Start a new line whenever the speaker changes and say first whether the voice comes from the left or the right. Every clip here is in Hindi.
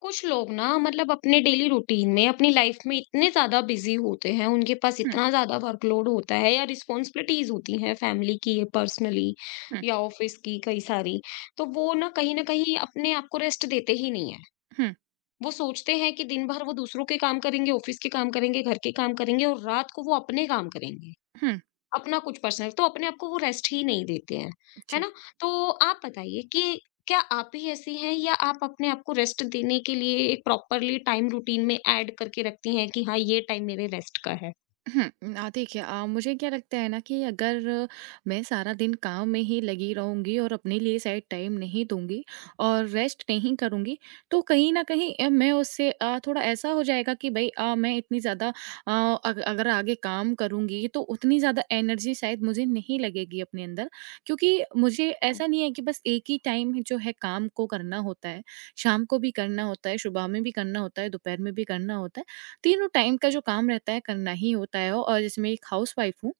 left: कुछ लोग ना मतलब अपने डेली रूटीन में अपनी लाइफ में इतने ज्यादा बिजी होते हैं उनके पास
right: हुँ,
left: इतना ज्यादा वर्कलोड होता है या रिस्पॉन्सिबिलिटीज होती हैं फैमिली की या पर्सनली
right: हुँ,
left: या ऑफिस की कई सारी। तो वो ना कहीं अपने आप को रेस्ट देते ही नहीं है।
right: हुँ,
left: वो सोचते हैं कि दिन भर वो दूसरों के काम करेंगे, ऑफिस के काम करेंगे, घर के काम करेंगे और रात को वो अपने काम करेंगे,
right: हुँ।
left: अपना कुछ पर्सनल। तो अपने आप को वो रेस्ट ही नहीं देते हैं, है
right: जी।
left: ना? तो आप बताइए कि क्या आप भी ऐसी हैं या आप अपने आप को रेस्ट देने के लिए एक प्रॉपरली टाइम रूटीन में ऐड करके रखती हैं कि हाँ, ये टाइम मेरे रेस्ट का है?
right: हुँ, देखिए मुझे क्या लगता है ना कि अगर मैं सारा दिन काम में ही लगी रहूँगी और अपने लिए शायद टाइम नहीं दूँगी और रेस्ट नहीं करूँगी, तो कहीं न कहीं मैं उससे थोड़ा ऐसा हो जाएगा कि भई मैं इतनी ज़्यादा अ, अग अगर आगे काम करूँगी तो उतनी ज़्यादा एनर्जी शायद मुझे नहीं लगेगी अपने अंदर। क्योंकि मुझे
left: हुँ,
right: ऐसा नहीं है कि बस एक ही टाइम जो है काम को करना होता है, शाम को भी करना होता है, सुबह में भी करना होता है, दोपहर में भी करना होता है। तीनों टाइम का जो काम रहता है करना ही होता है, और जैसे मैं एक हाउसवाइफ हूँ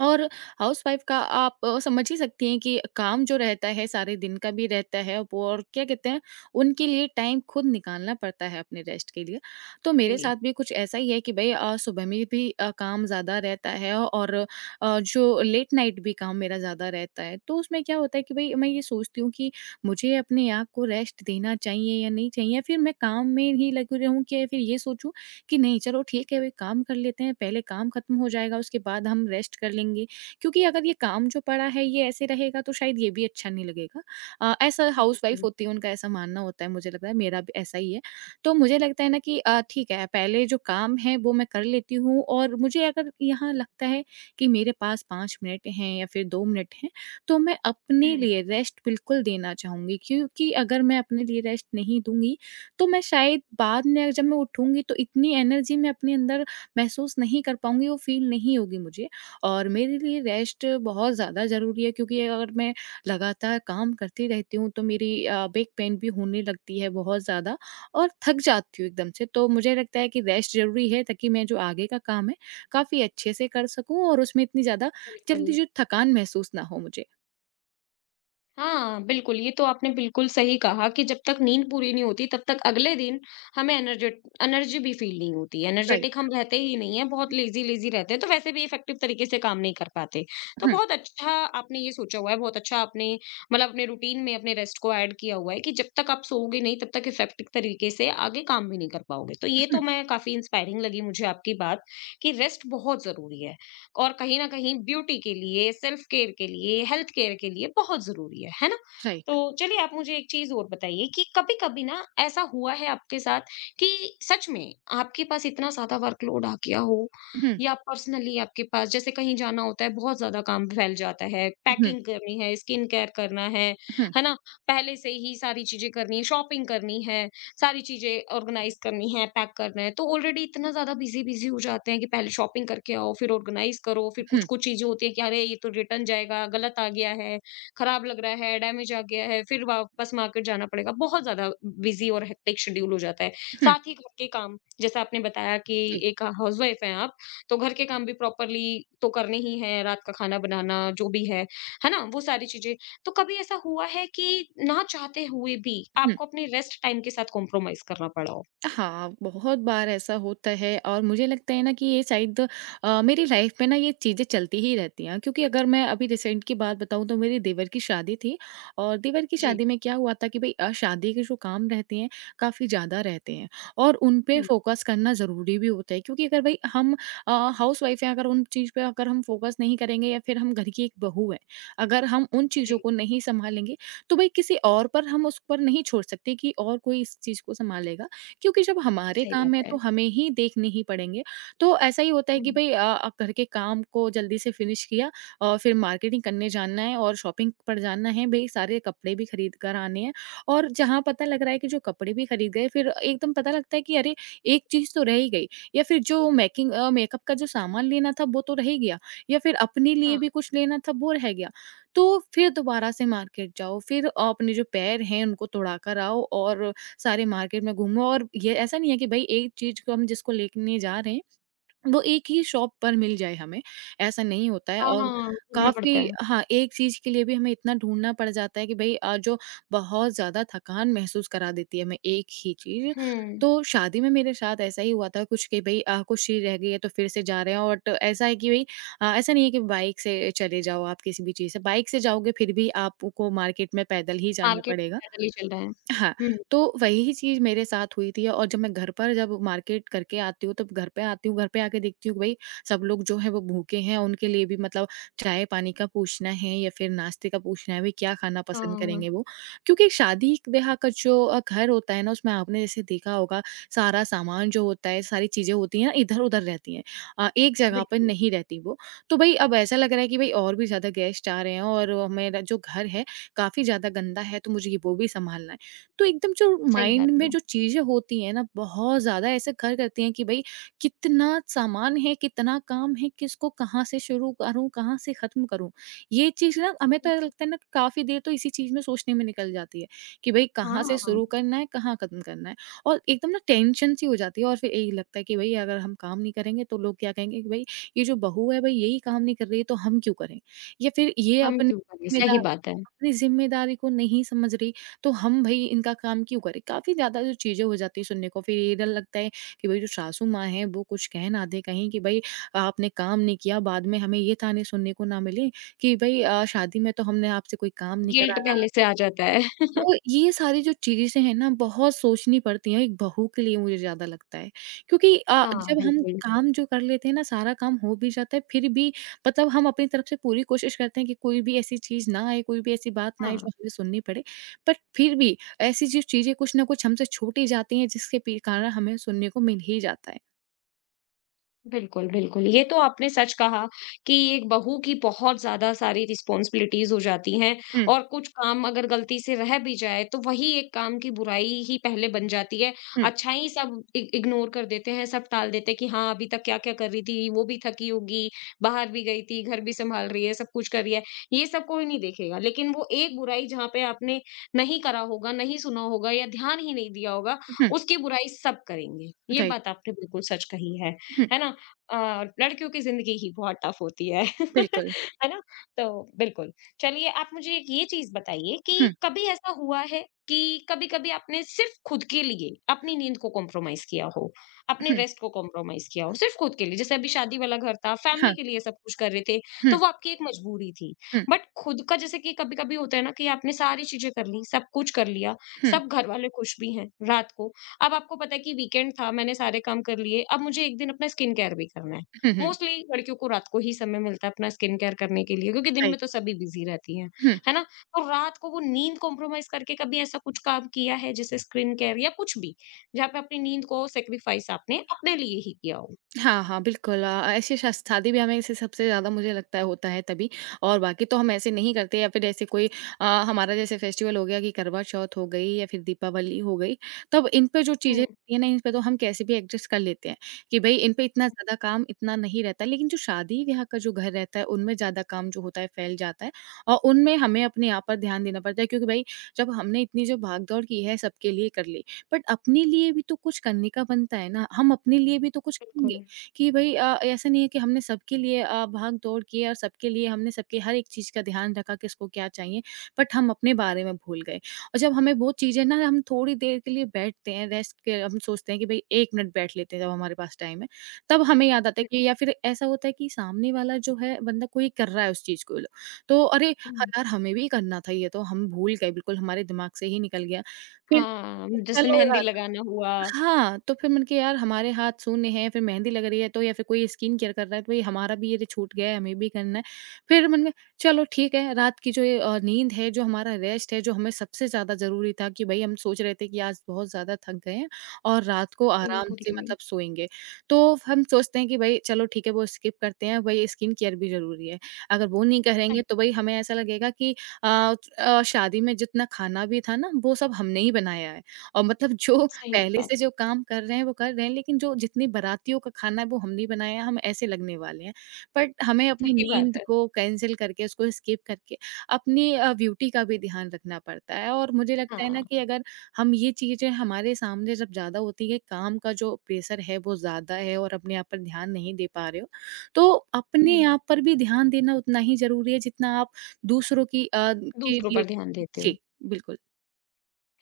right: और हाउसवाइफ का आप समझ ही सकती हैं कि काम जो रहता है सारे दिन का भी रहता है वो, और क्या कहते हैं, उनके लिए टाइम खुद निकालना पड़ता है अपने रेस्ट के लिए। तो मेरे
left: जी।
right: साथ भी कुछ ऐसा ही है कि भाई सुबह में भी काम ज़्यादा रहता है और जो लेट नाइट भी काम मेरा ज़्यादा रहता है, तो उसमें क्या होता है कि भाई मैं ये सोचती हूँ कि मुझे अपने आप को रेस्ट देना चाहिए या नहीं चाहिए, या फिर मैं काम में ही लगी रहूँ, कि या फिर ये सोचूं कि नहीं चलो ठीक है, अभी काम कर लेते हैं, पहले काम खत्म हो जाएगा उसके बाद हम रेस्ट कर लेंगे। क्योंकि अगर ये काम जो पड़ा है ये ऐसे रहेगा तो शायद ये भी अच्छा नहीं लगेगा। ऐसा हाउसवाइफ होती है उनका ऐसा मानना होता है, मुझे लगता है मेरा भी ऐसा ही है। तो मुझे लगता है ना कि ठीक है, पहले जो काम है वो मैं कर लेती हूँ, और मुझे अगर यहाँ लगता है कि मेरे पास 5 मिनट हैं या फिर 2 मिनट हैं, तो मैं अपने
left: हुँ,
right: लिए रेस्ट बिल्कुल देना चाहूँगी। क्योंकि अगर मैं अपने लिए रेस्ट नहीं दूँगी तो मैं शायद बाद में जब मैं उठूँगी तो इतनी एनर्जी मैं अपने अंदर महसूस नहीं कर पाऊँगी, वो फ़ील नहीं होगी मुझे। और मेरे लिए रेस्ट बहुत ज़्यादा ज़रूरी है, क्योंकि अगर मैं लगातार काम करती रहती हूँ तो मेरी बैक पेन भी होने लगती है बहुत ज़्यादा, और थक जाती हूँ एकदम से। तो मुझे लगता है कि रेस्ट ज़रूरी है, ताकि मैं जो आगे का काम है काफ़ी अच्छे से कर सकूँ, और उसमें इतनी ज़्यादा
left: बिल्कुल।
right: जल्दी जो थकान महसूस ना हो मुझे।
left: हाँ, बिल्कुल, ये तो आपने बिल्कुल सही कहा कि जब तक नींद पूरी नहीं होती तब तक अगले दिन हमें एनर्जेट एनर्जी भी फ़ील नहीं होती है, एनर्जेटिक
right: राइट।
left: हम रहते ही नहीं हैं, बहुत लेज़ी-लेज़ी रहते हैं, तो वैसे भी इफ़ेक्टिव तरीके से काम नहीं कर पाते। तो
right: हुँ,
left: बहुत अच्छा आपने ये सोचा हुआ है, बहुत अच्छा आपने मतलब अपने रूटीन में अपने रेस्ट को ऐड किया हुआ है कि जब तक आप सोओगे नहीं तब तक इफ़ेक्टिव तरीके से आगे काम भी नहीं कर पाओगे। तो ये
right: हुँ,
left: तो मैं काफ़ी इंस्पायरिंग लगी मुझे आपकी बात कि रेस्ट बहुत ज़रूरी है। और कहीं ना कहीं ब्यूटी के लिए, सेल्फ केयर के लिए, हेल्थ केयर के लिए बहुत ज़रूरी है ना?
right: राइट।
left: तो चलिए आप मुझे एक चीज़ और बताइए कि कभी-कभी ना ऐसा हुआ है आपके साथ कि सच में आपके पास इतना ज़्यादा वर्कलोड आ गया हो
right: हुँ,
left: या पर्सनली आपके पास जैसे कहीं जाना होता है, बहुत ज़्यादा काम फैल जाता है,
right: हुँ,
left: पैकिंग करनी है, स्किन केयर करना
right: हुँ, हुँ,
left: है ना? पहले से ही सारी चीज़ें करनी है, शॉपिंग करनी है, सारी चीज़ें ऑर्गेनाइज़ करनी है, पैक करना है, तो ऑलरेडी इतना ज़्यादा बिज़ी-बिज़ी हो जाते हैं कि पहले शॉपिंग करके आओ, फिर ऑर्गेनाइज़ करो, फिर
right: हुँ,
left: कुछ-कुछ चीज़ें होती हैं कि अरे! ये तो रिटर्न जाएगा, गलत आ गया है, खराब लग रहा है, डैमेज आ गया है, फिर वापस मार्केट जाना पड़ेगा। बहुत ज़्यादा बिज़ी और हेक्टिक शेड्यूल हो जाता है।
right: हुँ,
left: साथ ही घर के काम, जैसा आपने बताया कि
right: जी,
left: एक हाउसवाइफ़ हैं आप, तो घर के काम भी प्रॉपर्ली तो करने ही हैं, रात का खाना बनाना, जो भी है ना? वो सारी चीज़ें। तो कभी ऐसा हुआ है कि ना चाहते हुए भी
right: हुँ।
left: आपको अपने रेस्ट टाइम के साथ कॉम्प्रोमाइज करना पड़ा हो?
right: हाँ, बहुत बार ऐसा होता है, और मुझे लगता है ना कि ये शायद मेरी लाइफ में ना ये चीज़ें चलती ही रहती हैं, क्योंकि अगर मैं अभी रिसेंट की बात बताऊँ तो मेरे देवर की शादी थी। और देवर की
left: जी
right: शादी में क्या हुआ था कि भई शादी के जो काम रहते हैं, काफ़ी ज़्यादा रहते हैं, और उन पे
left: हुँ।
right: फ़ोकस करना ज़रूरी भी होता है, क्योंकि अगर भई हम अ, हाउसवाइफ़ हैं, अगर उन चीज़ पे अगर हम फ़ोकस नहीं करेंगे, या फिर हम घर की एक बहू हैं, अगर हम उन चीज़ों
left: जी।
right: को नहीं सँभालेंगे, तो भई किसी और पर हम उस पर नहीं छोड़ सकते कि और कोई इस चीज़ को सँभालेगा। क्योंकि जब हमारे
left: सही
right: काम हैं
left: बात है।
right: तो हमें ही देखने ही पड़ेंगे। तो ऐसा ही होता है कि
left: हुँ,
right: भई घर के काम को जल्दी से फिनिश किया, और फिर मार्केटिंग करने जाना है और शॉपिंग पर जाना है, भई सारे कपड़े भी खरीद कर आने हैं। और जहाँ पता लग रहा है कि जो कपड़े भी खरीद गए, फिर एकदम पता लगता है कि अरे! एक चीज़ तो रह ही गई, या फिर जो मेकअप का जो सामान लेना था वो तो रह ही गया, या फिर अपने
left: हाँ।
right: लिए भी कुछ लेना था वो रह गया। तो फिर दोबारा से मार्केट जाओ, फिर अपने जो पैर हैं उनको तुड़ाकर आओ, और सारे मार्केट में घूमो, और ये ऐसा नहीं है कि भाई एक चीज़ को हम जिसको लेने जा रहे हैं वो एक ही शॉप पर मिल जाए हमें, ऐसा नहीं होता है।
left: हुँ।
right: और
left: हाँ, घूमना पड़ता
right: काफ़ी
left: है।
right: हाँ, एक चीज़ के लिए भी हमें इतना ढूँढना पड़ जाता है कि भई जो बहुत ज़्यादा थकान महसूस करा देती है हमें एक ही चीज़।
left: हुँ,
right: तो शादी में मेरे साथ ऐसा ही हुआ था कुछ कि भई कुछ चीज़ रह गई है तो फिर से जा रहे हैं, और तो ऐसा है कि भई ऐसा नहीं है कि बाइक से चले जाओ आप, किसी भी चीज़ से बाइक से जाओगे फिर भी आपको मार्केट में पैदल ही जाना
left: मार्केट
right: पड़ेगा।
left: पैदल ही चल रहा है।
right: हाँ,
left: हुँ,
right: तो वही चीज़ मेरे साथ हुई थी। और जब मैं घर पर, जब मार्केट करके आती हूँ, तब घर पे आती हूँ, घर पे आके देखती हूँ कि भई सब लोग जो हैं वो भूखे हैं, उनके लिए भी मतलब चाय-पानी का पूछना है, या फिर नाश्ते का पूछना है, भई क्या खाना पसंद
left: हाँ,
right: करेंगे वो। क्योंकि शादी-ब्याह का जो घर होता है ना, उसमें आपने जैसे देखा होगा, सारा सामान जो होता है, सारी चीज़ें होती हैं, इधर-उधर रहती हैं। एक जगह पर
left: बिल्कुल,
right: नहीं रहती वो। तो भई अब ऐसा लग रहा है कि भई और भी ज़्यादा गेस्ट आ रहे हैं, और मेरा जो घर है, काफ़ी ज़्यादा गंदा है, तो मुझे ये वो भी सँभालना है। तो एकदम जो
left: सही
right: माइंड
left: बात
right: में
left: है।
right: जो चीज़ें होती हैं ना, बहुत ज़्यादा ऐसे घर करती हैं कि भई कितना सामान है, कितना काम है, किसको कहाँ से शुरू करूँ, कहाँ से ख़त्म करूँ? ये चीज़ ना हमें तो ऐसा लगता है ना, काफ़ी देर तो इसी चीज़ में सोचने में निकल जाती है कि भई कहाँ से
left: हाँ,
right: शुरू करना है, कहाँ ख़त्म करना है? और एकदम ना टेंशन सी हो जाती है, और फिर यही लगता है कि भई अगर हम काम नहीं करेंगे तो लोग क्या कहेंगे कि भई ये जो बहू है, भई यही काम नहीं कर रही है तो हम क्यों करें? या फिर ये
left: हम क्यों करें? सही
right: ज़िम्मेदार
left: बात है।
right: अपनी ज़िम्मेदारी को नहीं समझ रही, तो हम भई इनका काम क्यों करें? काफ़ी ज़्यादा जो चीज़ें हो जाती हैं सुनने को, फिर ये डर लगता है कि भई जो सासू माँ हैं वो कुछ कह ना दें कहीं कि भई आपने काम नहीं किया, बाद में हमें ये ताने सुनने को ना मिलें कि भई शादी में तो हमने आपसे कोई काम नहीं
left: गिल्ट
right: कराया।
left: पहले से आ जाता है।
right: तो ये सारी जो चीज़ें हैं ना बहुत सोचनी पड़ती हैं एक बहू के लिए, मुझे ज़्यादा लगता है, क्योंकि
left: हाँ,
right: जब हम
left: बिल्कुल।
right: काम जो कर लेते हैं ना, सारा काम हो भी जाता है फिर भी, मतलब हम अपनी तरफ से पूरी कोशिश करते हैं कि कोई भी ऐसी चीज़ ना आए, कोई भी ऐसी बात ना आए
left: हाँ।
right: जो हमें सुननी पड़े। बट फिर भी ऐसी जो चीज़ें कुछ ना कुछ हमसे छूटी जाती हैं, जिसके पी कारण हमें सुनने को मिल ही जाता है।
left: बिल्कुल, बिल्कुल। ये तो आपने सच कहा कि एक बहू की बहुत ज़्यादा सारी रिस्पॉन्सिबिलिटीज़ हो जाती हैं
right: हुँ,
left: और कुछ काम अगर गलती से रह भी जाए, तो वही एक काम की बुराई ही पहले बन जाती है।
right: हुँ,
left: अच्छाई सब इ इग्नोर कर देते हैं, सब टाल देते हैं कि हाँ, अभी तक क्या-क्या कर रही थी, वो भी थकी होगी, बाहर भी गई थी, घर भी सँभाल रही है, सब कुछ कर रही है। ये सब कोई नहीं देखेगा, लेकिन वो एक बुराई जहाँ पे आपने नहीं करा होगा, नहीं सुना होगा या ध्यान ही नहीं दिया होगा,
right: हुँ,
left: उसकी बुराई सब करेंगे। ये
right: राइट।
left: बात आपने बिल्कुल सच कही
right: हुँ,
left: है ना? अ, लड़कियों की ज़िंदगी ही बहुत टफ़ होती है।
right: बिल्कुल।
left: है ना? तो बिल्कुल। चलिए आप मुझे एक ये चीज़ बताइए कि
right: हुँ,
left: कभी ऐसा हुआ है कि कभी-कभी आपने सिर्फ़ खुद के लिए अपनी नींद को कॉम्प्रोमाइज़ किया हो, अपने
right: हुँ,
left: रेस्ट को कॉम्प्रोमाइज़ किया हो, सिर्फ़ खुद के लिए? जैसे अभी शादी वाला घर था,
right: हाँ,
left: फैमिली के लिए सब कुछ कर रहे थे, तो
right: हुँ,
left: वो आपकी एक मजबूरी थी।
right: हुँ,
left: बट खुद का जैसे कि कभी-कभी होता है ना कि आपने सारी चीज़ें कर ली, सब कुछ कर लिया,
right: हुँ,
left: सब घरवाले खुश भी हैं रात को, अब आपको पता है कि वीकेंड था, मैंने सारे काम कर लिए, अब मुझे एक दिन अपना स्किन केयर भी करना है।
right: हुँ, हुँ,
left: मोस्टली लड़कियों को रात को ही समय मिलता है अपना स्किन केयर करने के लिए क्योंकि दिन में
right: राइट।
left: तो सभी बिज़ी रहती हैं,
right: हुँ।
left: है ना? तो रात को वो नींद कॉम्प्रोमाइज़ करके कभी ऐसा कुछ काम किया है जैसे स्किन केयर या कुछ भी, जहाँ पे अपनी नींद को सैक्रिफाइस आपने अपने लिए ही किया हो?
right: हाँ, हाँ, बिल्कुल ऐसी शस शादी ब्याह में से सबसे ज़्यादा मुझे लगता है होता है तभी, और बाकी तो हम ऐसे नहीं करते, या फिर ऐसे कोई हमारा जैसे फेस्टिवल हो गया कि करवा चौथ हो गई या फिर दीपावली हो गई, तब इन पे जो चीज़ें
left: हुँ,
right: होती हैं ना, इन पे तो हम कैसे भी एडजस्ट कर लेते हैं कि भई इन पे इतना ज़्यादा काम इतना नहीं रहता है। लेकिन जो शादी-ब्याह का जो घर रहता है, उनमें ज़्यादा काम जो होता है फैल जाता है, और उनमें हमें अपने आप पर ध्यान देना पड़ता है, क्योंकि भई जब हमने इतनी जो भाग-दौड़ की है सबके लिए कर ली, बट अपने लिए भी तो कुछ करने का बनता है ना, हम अपने लिए भी तो कुछ करेंगे।
left: बिल्कुल।
right: कि भई ऐसा नहीं है कि हमने सबके लिए भाग-दौड़ की, और सबके लिए हमने सबके हर एक चीज़ का ध्यान रखा किसको क्या चाहिए, बट हम अपने बारे में भूल गए। और जब हमें वो चीज़ें ना, हम थोड़ी देर के लिए बैठते हैं रेस्ट के, हम सोचते हैं कि भई 1 मिनट बैठ लेते हैं जब हमारे पास टाइम है, तब हमें याद आता है
left: हुँ,
right: कि, या फिर ऐसा होता है कि सामने वाला जो है बंदा कोई कर रहा है उस चीज़ को, लो तो अरे! ह
left: हुँ।
right: यार हमें भी करना था ये तो हम भूल गए बिल्कुल हमारे दिमाग से ही निकल गया। फिर
left: हाँ, जैसे
right: चलो
left: मेहंदी
right: यार।
left: लगाना हुआ।
right: हाँ, तो फिर मैंने कहा यार हमारे हाथ सूने हैं, फिर मेहंदी लग रही है तो या फिर कोई स्किन केयर कर रहा है तो भई हमारा भी ये तो छूट गया है, हमें भी करना है। फिर मैंने कहा चलो ठीक है, रात की जो ये नींद है, जो हमारा रेस्ट है, जो हमें सबसे ज़्यादा ज़रूरी था कि भई हम सोच रहे थे कि आज बहुत ज़्यादा थक गए हैं और रात को
left: हुँ,
right: आराम
left: पूरी
right: से
left: करी।
right: मतलब सोएँगे। तो हम सोचते हैं कि भई चलो ठीक है वो स्किप करते हैं, भई स्किन केयर भी ज़रूरी है। अगर वो नहीं
left: सही
right: करेंगे तो भई हमें ऐसा लगेगा कि शादी में जितना खाना भी था ना, वो सब हमने ही बनाया है और मतलब जो
left: सही
right: पहले
left: बात
right: से जो काम कर रहे हैं वो कर रहे हैं, लेकिन जो जितने बारातियों का खाना है वो हमने बनाया, हम ऐसे लगने वाले हैं। बट हमें अपनी
left: सही बात
right: नींद
left: है।
right: को कैंसल करके, उसको स्किप करके अपनी ब्यूटी का भी ध्यान रखना पड़ता है और मुझे लगता है
left: हाँ,
right: ना कि अगर हम ये चीज़ें हमारे सामने जब ज़्यादा होती है, काम का जो प्रेशर है वो ज़्यादा है और अपने आप पर ध्यान नहीं दे पा रहे हो, तो
left: हुँ,
right: अपने आप पर भी ध्यान देना उतना ही ज़रूरी है जितना आप दूसरों की के
left: दूसरों
right: लिए।
left: पर ध्यान देते हो।
right: जी, बिल्कुल।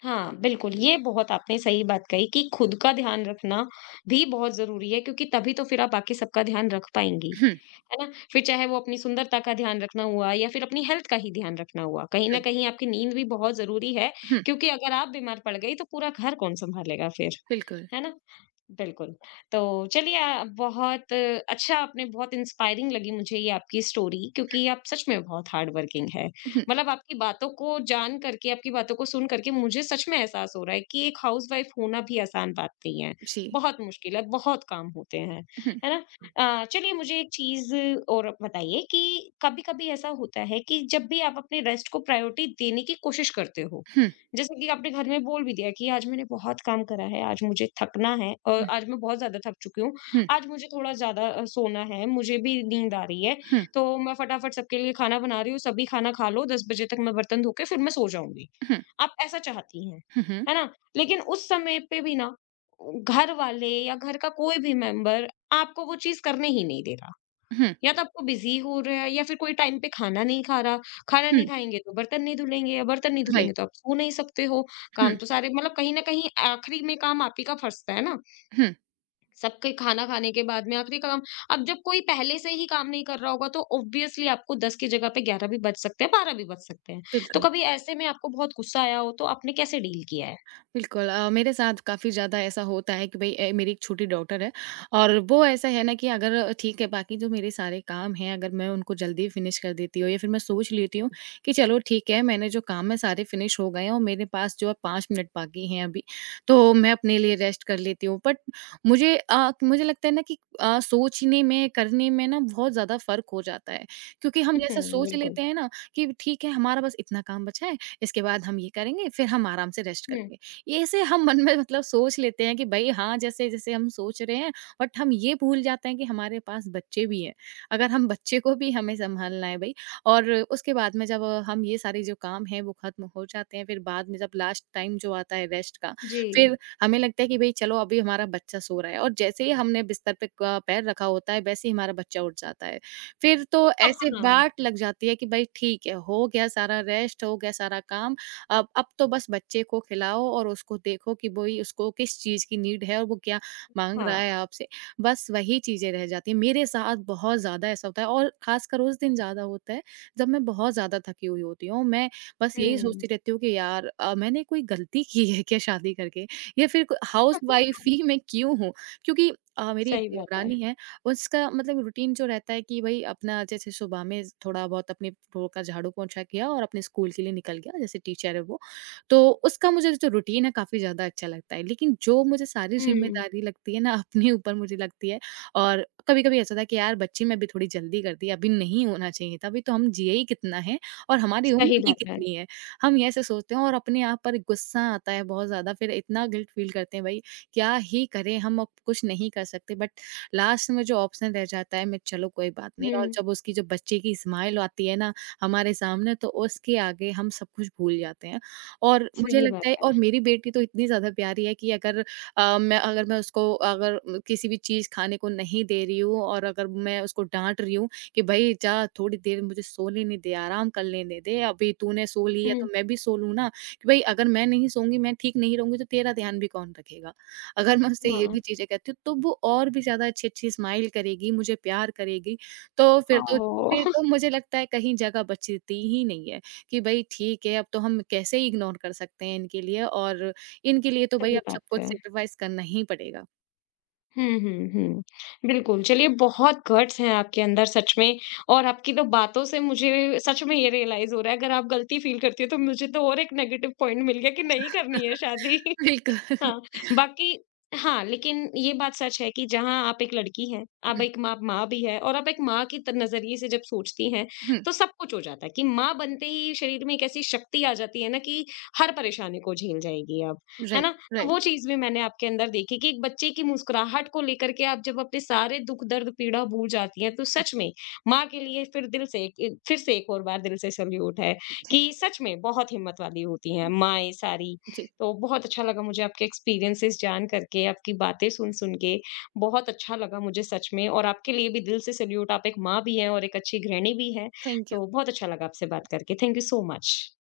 left: हाँ, बिल्कुल, ये बहुत आपने सही बात कही कि खुद का ध्यान रखना भी बहुत ज़रूरी है क्योंकि तभी तो फिर आप बाकी सबका ध्यान रख पाएँगी,
right: हुँ,
left: है ना? फिर चाहे वो अपनी सुंदरता का ध्यान रखना हुआ या फिर अपनी हेल्थ का ही ध्यान रखना हुआ। कहीं न
right: सही।
left: कहीं आपकी नींद भी बहुत ज़रूरी है
right: हुँ,
left: क्योंकि अगर आप बीमार पड़ गई तो पूरा घर कौन सँभालेगा फिर,
right: बिल्कुल।
left: है ना? बिल्कुल। तो चलिए बहुत अच्छा आपने बहुत इंस्पायरिंग लगी मुझे ये आपकी स्टोरी क्योंकि आप सच में बहुत हार्ड वर्किंग है।
right: हुँ,
left: मतलब आपकी बातों को जान करके, आपकी बातों को सुन करके मुझे सच में एहसास हो रहा है कि एक हाउसवाइफ होना भी आसान बात नहीं है।
right: जी।
left: बहुत मुश्किल है, बहुत काम होते हैं।
right: हुँ,
left: है ना? चलिए मुझे एक चीज़ और बताइए कि कभी-कभी ऐसा होता है कि जब भी आप अपने रेस्ट को प्रायोरिटी देने की कोशिश करते हो,
right: हुँ,
left: जैसे कि आपने घर में बोल भी दिया कि आज मैंने बहुत काम करा है, आज मुझे थकना है और
right: हुँ,
left: आज मैं बहुत ज़्यादा थक चुकी हूँ,
right: हुँ,
left: आज मुझे थोड़ा ज़्यादा सोना है, मुझे भी नींद आ रही है,
right: हुँ,
left: तो मैं फटाफट सबके लिए खाना बना रही हूँ, सभी खाना खा लो, 10 बजे तक मैं बर्तन धो के फिर मैं सो जाऊँगी।
right: हुँ,
left: आप ऐसा चाहती हैं,
right: हुँ,
left: है ना? लेकिन उस समय पे भी ना, घर वाले या घर का कोई भी मेंबर आपको वो चीज़ करने ही नहीं दे रहा।
right: हुँ,
left: या तो आपको बिजी हो रहा है या फिर कोई टाइम पे खाना नहीं खा रहा, खाना
right: हुँ,
left: नहीं खाएँगे तो बर्तन नहीं धुलेंगे या बर्तन नहीं धुलेंगे
right: राइट।
left: तो आप सो नहीं सकते हो। काम
right: हुँ,
left: तो सारे मतलब कहीं न कहीं आखिरी में काम आप ही का फँसता है ना?
right: हुँ,
left: सबके खाना खाने के बाद में आखिरी काम। अब जब कोई पहले से ही काम नहीं कर रहा होगा तो ऑब्वियसली आपको 10 की जगह पे 11 भी बज सकते हैं, 12 भी बज सकते हैं। तो
right: बिल्कुल।
left: कभी ऐसे में आपको बहुत गुस्सा आया हो तो आपने कैसे डील किया है?
right: बिल्कुल मेरे साथ काफ़ी ज़्यादा ऐसा होता है कि भई मेरी एक छोटी डॉटर है और वो ऐसा है ना कि अगर ठीक है बाकी जो मेरे सारे काम हैं अगर मैं उनको जल्दी फिनिश कर देती हूँ या फिर मैं सोच लेती हूँ कि चलो ठीक है मैंने जो काम है सारे फिनिश हो गए हैं और मेरे पास जो है 5 मिनट बाकी हैं अभी तो मैं अपने लिए रेस्ट कर लेती हूँ। बट मुझे लगता है ना कि सोचने में करने में ना बहुत ज़्यादा फ़र्क हो जाता है क्योंकि हम जैसा सोच
left: बिल्कुल।
right: लेते हैं ना कि ठीक है हमारा बस इतना काम बचा है इसके बाद हम ये करेंगे फिर हम आराम से रेस्ट
left: हुँ।
right: करेंगे। ये ऐसे हम मन में मतलब सोच लेते हैं कि भाई हाँ, जैसे-जैसे हम सोच रहे हैं बट हम ये भूल जाते हैं कि हमारे पास बच्चे भी हैं। अगर हम बच्चे को भी हमें सँभालना है भई और उसके बाद में जब हम ये सारे जो काम हैं वो ख़त्म हो जाते हैं, फिर बाद में जब लास्ट टाइम जो आता है रेस्ट का,
left: जी।
right: फिर हमें लगता है कि भई चलो अभी हमारा बच्चा सो रहा है और जैसे ही हमने बिस्तर पे क पैर रखा होता है वैसे ही हमारा बच्चा उठ जाता है। फिर तो ऐसे
left: हाँ,
right: बाट लग जाती है कि भाई ठीक है, हो गया सारा रेस्ट, हो गया सारा काम। अब तो बस बच्चे को खिलाओ और उसको देखो कि वही उसको किस चीज़ की नीड है और वो क्या माँग रहा
left: हाँ।
right: है आपसे। बस वही चीज़ें रह जाती हैं। मेरे साथ बहुत ज़्यादा ऐसा होता है और ख़ासकर उस दिन ज़्यादा होता है जब मैं बहुत ज़्यादा थकी हुई होती हूँ। मैं बस यही
left: हुँ।
right: सोचती रहती हूँ कि यार मैंने कोई गलती की है क्या शादी करके या फिर क हाउसवाइफ़ ही मैं क्यों हूँ? क्योंकि मेरी एक
left: सही बात है।
right: देवरानी है। उसका मतलब रूटीन जो रहता है कि भाई अपना जैसे सुबह में थोड़ा बहुत अपने फ्लोर का झाड़ू पोंछा किया और अपने स्कूल के लिए निकल गया, जैसे टीचर है वो। तो उसका मुझे जो रूटीन है काफ़ी ज़्यादा अच्छा लगता है। लेकिन जो मुझे सारी हुँ।
left: हुँ,
right: ज़िम्मेदारी लगती है ना अपने ऊपर मुझे लगती है। और कभी-कभी ऐसा था कि यार बच्चे में भी थोड़ी जल्दी कर दी, अभी नहीं होना चाहिए था, अभी तो हम जिए ही कितना है और हमारी
left: सही
right: उम्र ही
left: बात है।
right: कितनी है। हम ये ऐसे सोचते हैं और अपने आप पर गुस्सा आता है बहुत ज़्यादा। फिर इतना गिल्ट फ़ील करते हैं भाई क्या ही करें हम, अब कुछ नहीं कर सकते। बट लास्ट में जो ऑप्शन रह जाता है मैं चलो कोई बात नहीं, और
left: हुँ,
right: जब उसकी जो बच्चे की स्माइल आती है ना हमारे सामने तो उसके आगे हम सब कुछ भूल जाते हैं। और मुझे जी,
left: सही बात
right: लगता है
left: है।
right: और मेरी बेटी तो इतनी ज़्यादा प्यारी है कि अगर मैं अगर मैं उसको अगर म, किसी भी चीज़ खाने को नहीं दे रही हूँ और अगर मैं उसको डांट रही हूँ कि भाई जा थोड़ी देर मुझे सो लेने दे, आराम कर लेने दे, अभी तूने सो ली है
left: हुँ,
right: तो मैं भी सो लूँ ना, कि भाई अगर मैं नहीं सोऊंगी मैं ठीक नहीं रहूंगी तो तेरा ध्यान भी कौन रखेगा, अगर मैं उससे ये
left: हाँ।
right: भी चीज़ें कहती हूँ, तो वो और भी ज़्यादा अच्छी-अच्छी स्माइल करेगी, मुझे प्यार करेगी। तो फिर तो फिर
left: हाँ,
right: तो मुझे लगता है कहीं जगह बचती ही नहीं है, कि भई ठीक है अब तो हम कैसे इग्नोर कर सकते हैं इनके लिए और इनके लिए तो भई
left: सही
right: अब
left: बात
right: सब कुछ
left: है।
right: सैक्रिफाइस करना ही पड़ेगा।
left: हुँ, हुँ, हुँ। बिल्कुल, चलिए बहुत गट्स हैं आपके अंदर सच में और आपकी तो बातों से मुझे सच में ये रियलाइज़ हो रहा है अगर आप गलती फ़ील करती हो तो मुझे तो और एक नेगेटिव पॉइंट मिल गया कि नहीं करनी है शादी।
right: बिल्कुल।
left: हाँ, बाकी हाँ, लेकिन ये बात सच है कि जहाँ आप एक लड़की हैं, अब
right: हुँ,
left: एक माँ माँ भी है और आप एक माँ की त नज़रिए से जब सोचती हैं,
right: हुँ।
left: तो सब कुछ हो जाता है कि माँ बनते ही शरीर में एक ऐसी शक्ति आ जाती है ना कि हर परेशानी को झेल जाएगी आप, है
right: राइट,
left: ना? तो
right: राइट।
left: वो चीज़ भी मैंने आपके अंदर देखी कि एक बच्चे की मुस्कुराहट को लेकर के आप जब अपने सारे दुःख, दर्द, पीड़ा भूल जाती हैं, तो सच में माँ के लिए फिर दिल से एक और बार दिल से सैल्यूट है
right: थैंक
left: कि सच में बहुत हिम्मत वाली होती हैं माँएँ सारी।
right: जी,
left: तो बहुत अच्छा लगा मुझे आपके एक्सपीरियंसेस जान करके, आपकी बातें सुन-सुन के, बहुत अच्छा लगा मुझे सच में और आपके लिए भी दिल से सैल्यूट। आप एक माँ भी हैं और एक अच्छी गृहिणी भी हैं।
right: Thank you.
left: तो बहुत अच्छा लगा आपसे बात करके। Thank you so much.